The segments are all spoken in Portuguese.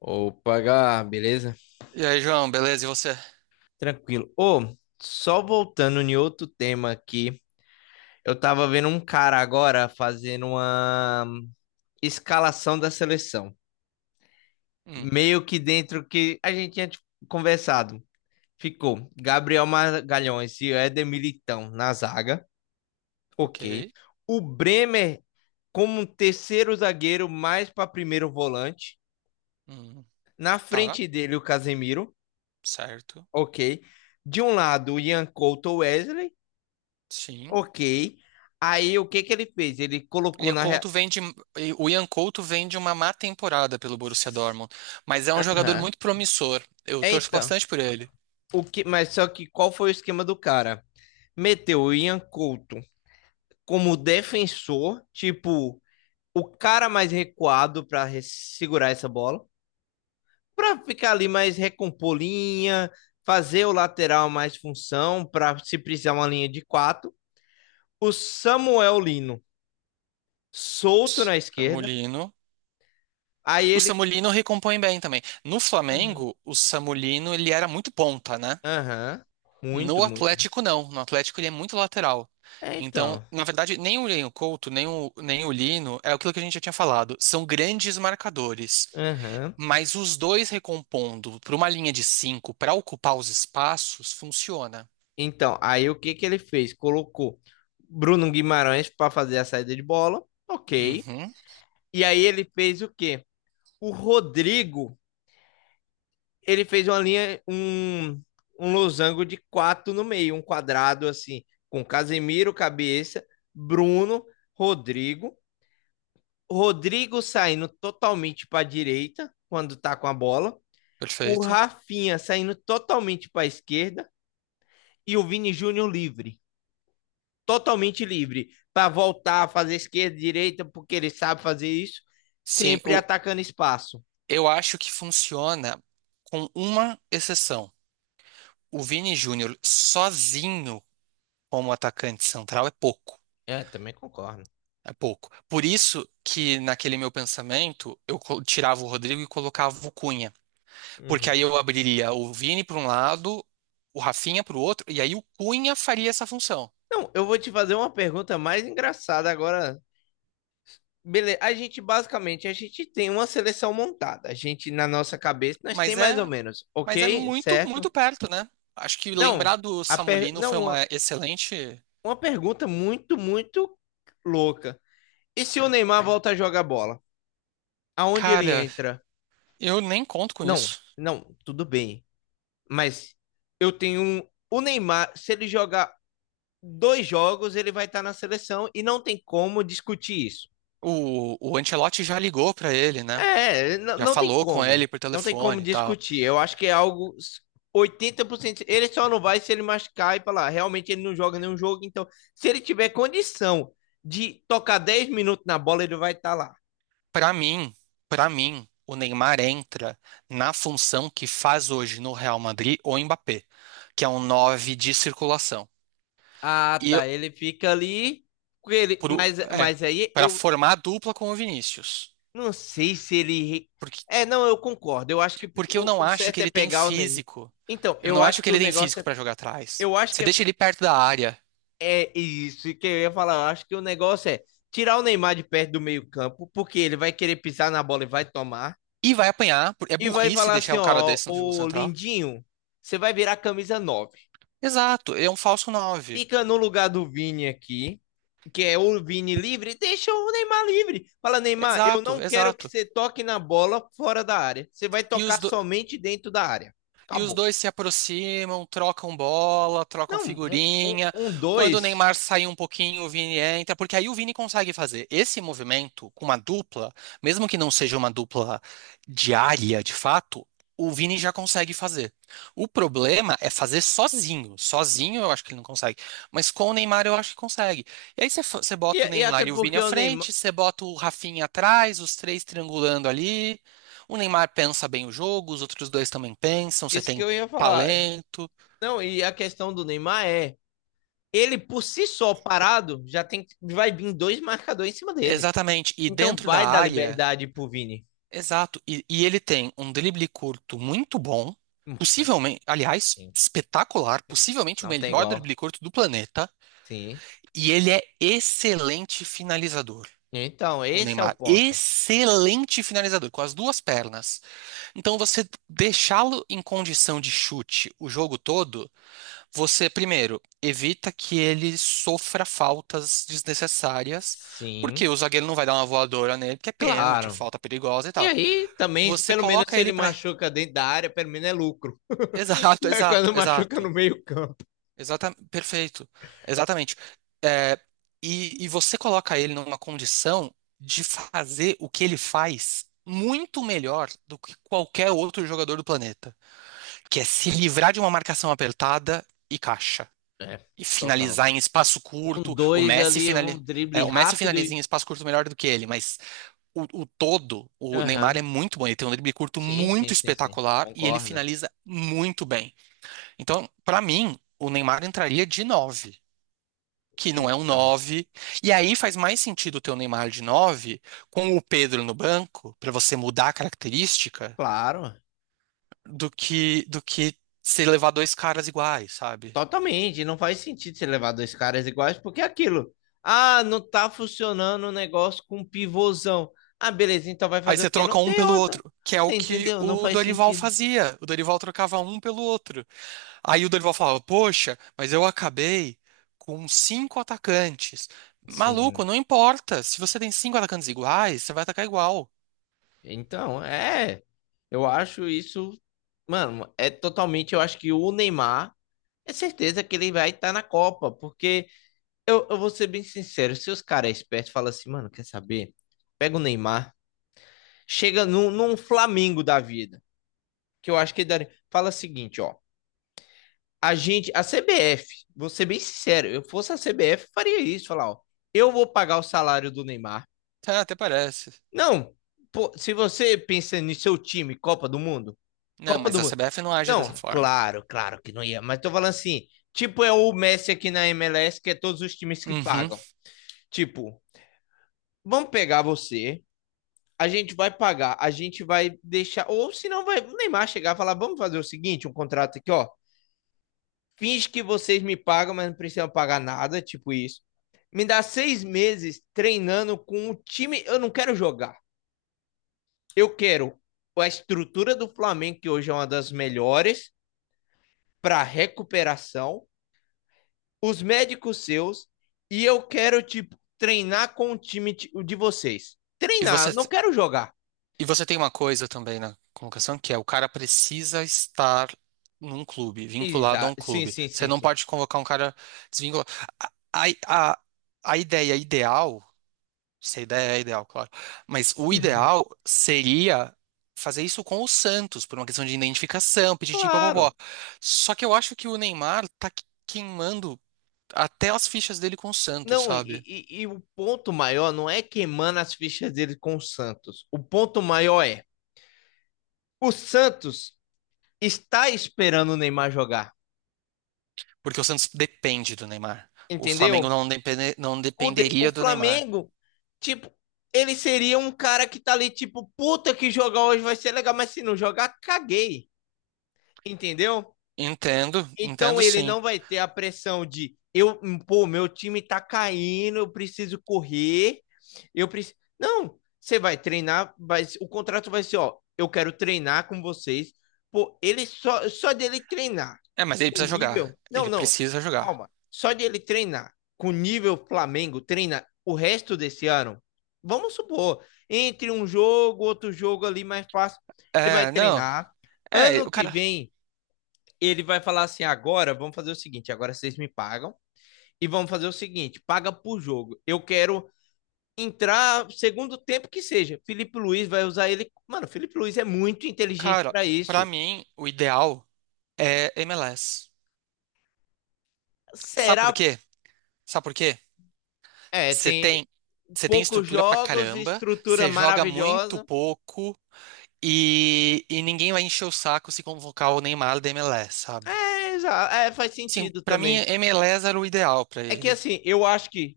Opa, Gá, beleza? E aí, João, beleza? E você? Tranquilo. Ô, só voltando em outro tema aqui, eu tava vendo um cara agora fazendo uma escalação da seleção. Hum, Meio que dentro que a gente tinha, tipo, conversado. Ficou Gabriel Magalhães e Éder Militão na zaga. Ok. ok. O Bremer como um terceiro zagueiro, mais para primeiro volante. Hum, Na tá, frente dele, o Casemiro. certo. Ok. De um lado, o Ian Couto Wesley. Sim. Ok. Aí o que que ele fez? Ele colocou Ian na. Couto vem de, e o Ian Couto vem de uma má temporada pelo Borussia Dortmund, mas é um jogador Aham. muito promissor. Eu É, torço então, bastante por ele. o que... mas só que qual foi o esquema do cara? Meteu o Ian Couto como defensor, tipo, o cara mais recuado para segurar essa bola, para ficar ali mais recompor linha, fazer o lateral mais função, para se precisar uma linha de quatro. O Samuel Lino solto na esquerda. Samulino. Aí O ele. Samulino recompõe bem também. No Aham. Flamengo, o Samulino ele era muito ponta, né? Aham. Muito, No muito. Atlético, não. No Atlético, ele é muito lateral. É, Então, então. na verdade, nem o Ian Couto, nem o Lino, é aquilo que a gente já tinha falado. São grandes marcadores. Aham. Mas os dois recompondo para uma linha de cinco para ocupar os espaços, funciona. Então, aí o que que ele fez? Colocou Bruno Guimarães para fazer a saída de bola. Ok. Uhum, E aí ele fez o quê? O Rodrigo, ele fez uma linha, um losango de quatro no meio, um quadrado assim, com Casemiro, cabeça, Bruno, Rodrigo. Rodrigo saindo totalmente para a direita quando tá com a bola. O perfeito. Rafinha saindo totalmente para a esquerda e o Vini Júnior livre. Totalmente livre para voltar a fazer esquerda, direita, porque ele sabe fazer isso, Sim, sempre o- atacando espaço. eu acho que funciona com uma exceção. O Vini Júnior sozinho como atacante central é pouco. É, também concordo. É pouco. Por isso que naquele meu pensamento tirava o Rodrigo e colocava o Cunha. Porque aí Uhum. eu abriria o Vini para um lado, o Rafinha para o outro, e aí o Cunha faria essa função. Não, eu vou te fazer uma pergunta mais engraçada agora. Beleza, a gente basicamente a gente tem uma seleção montada. A gente na nossa cabeça nós tem Mas mais ou é, menos, mas é ok? muito, Certo? muito perto, né? Acho que Não, lembrar do a Samulino não foi uma, uma excelente. uma pergunta muito muito louca. E se o Neymar volta a jogar bola? Aonde ele Cara, entra? eu nem conto com Não, isso. não, tudo bem. Mas eu tenho um, o Neymar, se ele jogar dois jogos, ele vai estar na seleção e não tem como discutir isso. O Ancelotti já ligou pra ele, né? É, Já não tem falou com ele como. por Não tem como telefone e tal. discutir. Eu acho que é algo 80%. Ele só não vai se ele machucar e falar, realmente ele não joga nenhum jogo. Então, se ele tiver condição de tocar 10 minutos na bola, ele vai estar lá. Pra mim, para mim, o Neymar entra na função que faz hoje no Real Madrid o Mbappé, que é um 9 de circulação. Ah, E eu- tá. Ele fica ali. Com ele, pro, mas, é, mas aí Para eu formar a dupla com o Vinícius. Não sei se ele. É, não, eu concordo. Eu acho que Porque eu não o acho certo que é ele tem pegar o Neymar. físico. Então, Eu eu não acho acho que que o ele tem negócio físico é. pra jogar atrás. Eu acho Você que é, deixa ele perto da área é isso que eu ia falar. Eu acho que o negócio é tirar o Neymar de perto do meio-campo, porque ele vai querer pisar na bola e vai tomar. e vai apanhar. É E vai burrice falar deixar assim: um cara ó, desse no jogo ô central. Lindinho, você vai virar camisa 9. Exato, é um falso nove. Fica no lugar do Vini aqui, que é o Vini livre, deixa o Neymar livre. Fala, Neymar, eu Exato, não quero que exato. você toque na bola fora da área. Você vai E os tocar somente dentro da área. E os Acabou. dois se aproximam, trocam bola, trocam Não, um, um, figurinha. um Quando o dois. Neymar sai um pouquinho, o Vini entra, porque aí o Vini consegue fazer esse movimento com uma dupla, mesmo que não seja uma dupla diária de fato, o Vini já consegue fazer. O problema é fazer sozinho. Sozinho eu acho que ele não consegue, mas com o Neymar eu acho que consegue. E aí você E, bota o e até Neymar e o Vini porque à o Neymar. frente, você bota o Rafinha atrás, os três triangulando ali. O Neymar pensa bem o jogo, os outros dois também pensam, você Isso que tem eu ia falar. talento. Não, e a questão do Neymar é. Ele por si só parado já tem vai vir dois marcadores em cima dele. Exatamente. E Então dentro da vai dar área, liberdade pro Vini. exato. E ele tem um drible curto muito bom, possivelmente, aliás, Sim, espetacular, possivelmente o não tem melhor igual. drible curto do planeta. Sim. E ele é excelente finalizador. Então, O esse é o Neymar, ponto. excelente finalizador, com as duas pernas. Então, você deixá-lo em condição de chute o jogo todo. Você, primeiro, evita que ele sofra faltas desnecessárias, Sim, porque o zagueiro não vai dar uma voadora nele, porque é pênalti, é claro. falta perigosa e E tal. aí, também, Você pelo menos coloca se ele ele pra. machuca dentro da área, pelo menos é lucro. Exato, É exato, quando machuca no exato. meio-campo. Exata... Perfeito. Exatamente. É, e você coloca ele numa condição de fazer o que ele faz muito melhor do que qualquer outro jogador do planeta, que é se livrar de uma marcação apertada e caixa, É, e total. finalizar em espaço Um curto. O dois Messi ali, um finali... é, drible o Messi rápido. finaliza em espaço curto melhor do que ele, mas o todo, o Neymar é Aham. muito bom. Ele tem um drible curto Sim, sim, muito sim, sim. espetacular e ele Concordo. finaliza muito bem. Então, pra mim, o Neymar entraria de 9 que não é um Então, nove. E aí faz mais sentido ter o Neymar de 9 com o Pedro no banco, pra você mudar a característica, claro. do que se levar dois caras iguais, sabe? Totalmente. Não faz sentido você levar dois caras iguais, porque é aquilo. Ah, não tá funcionando o negócio com pivôzão. Ah, beleza, então vai Aí fazer o você quê? troca Não um tem pelo outra. outro, que é o Você que entendeu? Não o faz Dorival sentido. fazia. O Dorival trocava um pelo outro. Aí o Dorival falava: Poxa, mas eu acabei com cinco atacantes. Maluco, Sim. não importa. Se você tem cinco atacantes iguais, você vai atacar igual. Então, é. Eu acho isso. Mano, é totalmente. Eu acho que o Neymar é certeza que ele vai estar na Copa. Porque eu vou ser bem sincero: se os caras espertos falam assim, mano, quer saber? Pega o Neymar, chega num Flamengo da vida. Que eu acho que ele daria. Fala o seguinte, ó. A gente, a CBF, vou ser bem sincero, eu fosse a CBF, faria isso, falar, ó, eu vou pagar o salário do Neymar. Tá, até parece. Não, pô, se você pensa no seu time, Copa do Mundo, Não, Copa mas do a Mundo. CBF não age dessa Não, forma. claro, claro que não ia, mas tô falando assim, tipo é o Messi aqui na MLS, que é todos os times que Uhum. pagam. Tipo, vamos pegar você, a gente vai pagar, a gente vai deixar, ou se não vai o Neymar chegar e falar, vamos fazer o seguinte, um contrato aqui, ó, finge que vocês me pagam, mas não precisam pagar nada, tipo isso. Me dá 6 meses treinando com o time, eu não quero jogar. Eu quero a estrutura do Flamengo, que hoje é uma das melhores, para recuperação, os médicos seus, e eu quero, tipo, treinar com o time de vocês. E você. Treinar, não quero jogar. E você tem uma coisa também na convocação, que é o cara precisa estar num clube, vinculado a Exa um sim, clube. sim, Você sim, não sim. pode convocar um cara desvinculado. A, a, a ideia ideal, se a ideia é ideal, claro, mas o ideal seria fazer isso com o Santos, por uma questão de identificação, pedir papapó. Claro. Só que eu acho que o Neymar tá queimando até as fichas dele com o Santos, Não, e, sabe? e o ponto maior não é queimando as fichas dele com o Santos. O ponto maior é: o Santos está esperando o Neymar jogar, Porque o Santos depende do Neymar. O Flamengo entendeu? não depende- Não O, o dependeria do Neymar. Flamengo, tipo, ele seria um cara que tá ali, tipo, puta que jogar hoje vai ser legal, mas se não jogar, caguei. Entendeu? Entendo, Então entendo ele sim. não vai ter a pressão de eu, pô, meu time tá caindo, eu preciso correr, eu preciso. Não, você vai treinar, vai, o contrato vai ser, ó, eu quero treinar com vocês. Pô, ele só dele treinar É, mas ele o precisa jogar. nível. Não, Ele não. precisa jogar. Calma. Só de ele treinar com o nível Flamengo, treina o resto desse ano. Vamos supor, entre um jogo, outro jogo ali mais fácil, ele vai É, não. treinar. É, Ano o que cara. vem, ele vai falar assim: agora vamos fazer o seguinte, agora vocês me pagam e vamos fazer o seguinte: paga por jogo. Eu quero entrar segundo tempo que seja. Felipe Luiz vai usar ele. Mano, Felipe Luiz é muito inteligente Cara, para pra isso. mim, o ideal é M L S. Sabe por Será? quê? Sabe por quê? É, Você tem, tem, você tem poucos estrutura pra jogos e caramba, estrutura você joga muito maravilhosa. pouco e ninguém vai encher o saco se convocar o Neymar da M L S, sabe? É, é, faz Sim, sentido pra mim, também. M L S era o ideal pra É que ele. assim, eu acho que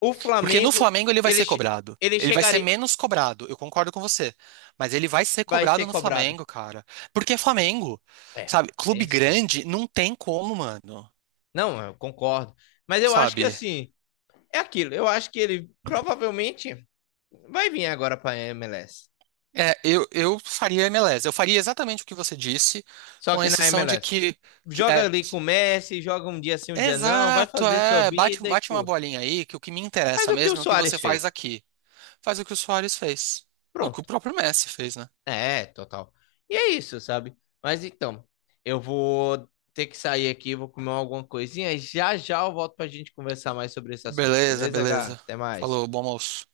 o Porque no Flamengo, Flamengo ele vai ele, ser cobrado. ele Ele vai ser chegaria, menos cobrado, eu concordo com você. Mas ele vai ser vai ser cobrado no cobrado. Flamengo, cara. Porque é Flamengo, É, sabe? tem Clube esse ponto. grande não tem como, mano. Não, eu concordo. Mas eu acho que Sabe? assim, é aquilo. Eu acho que ele provavelmente vai vir agora para a MLS. É, eu faria MLS. Eu faria exatamente o que você disse, Só com que na exceção de MLS, que joga é. ali com o Messi, joga um dia sim, um dia não, vai Exato, fazer sua é. Bate, vida e bate uma curte. bolinha aí, que o que me Mas interessa o que o mesmo é o que Soares você faz fez? aqui. Faz o que o Suárez fez. O que o Pronto. próprio Messi fez, né? É, total. E é isso, sabe? Mas então, eu vou ter que sair aqui, vou comer alguma coisinha e já já eu volto pra gente conversar mais sobre esse assunto. Beleza, Beleza, Gá? beleza. Até mais. Falou, bom almoço.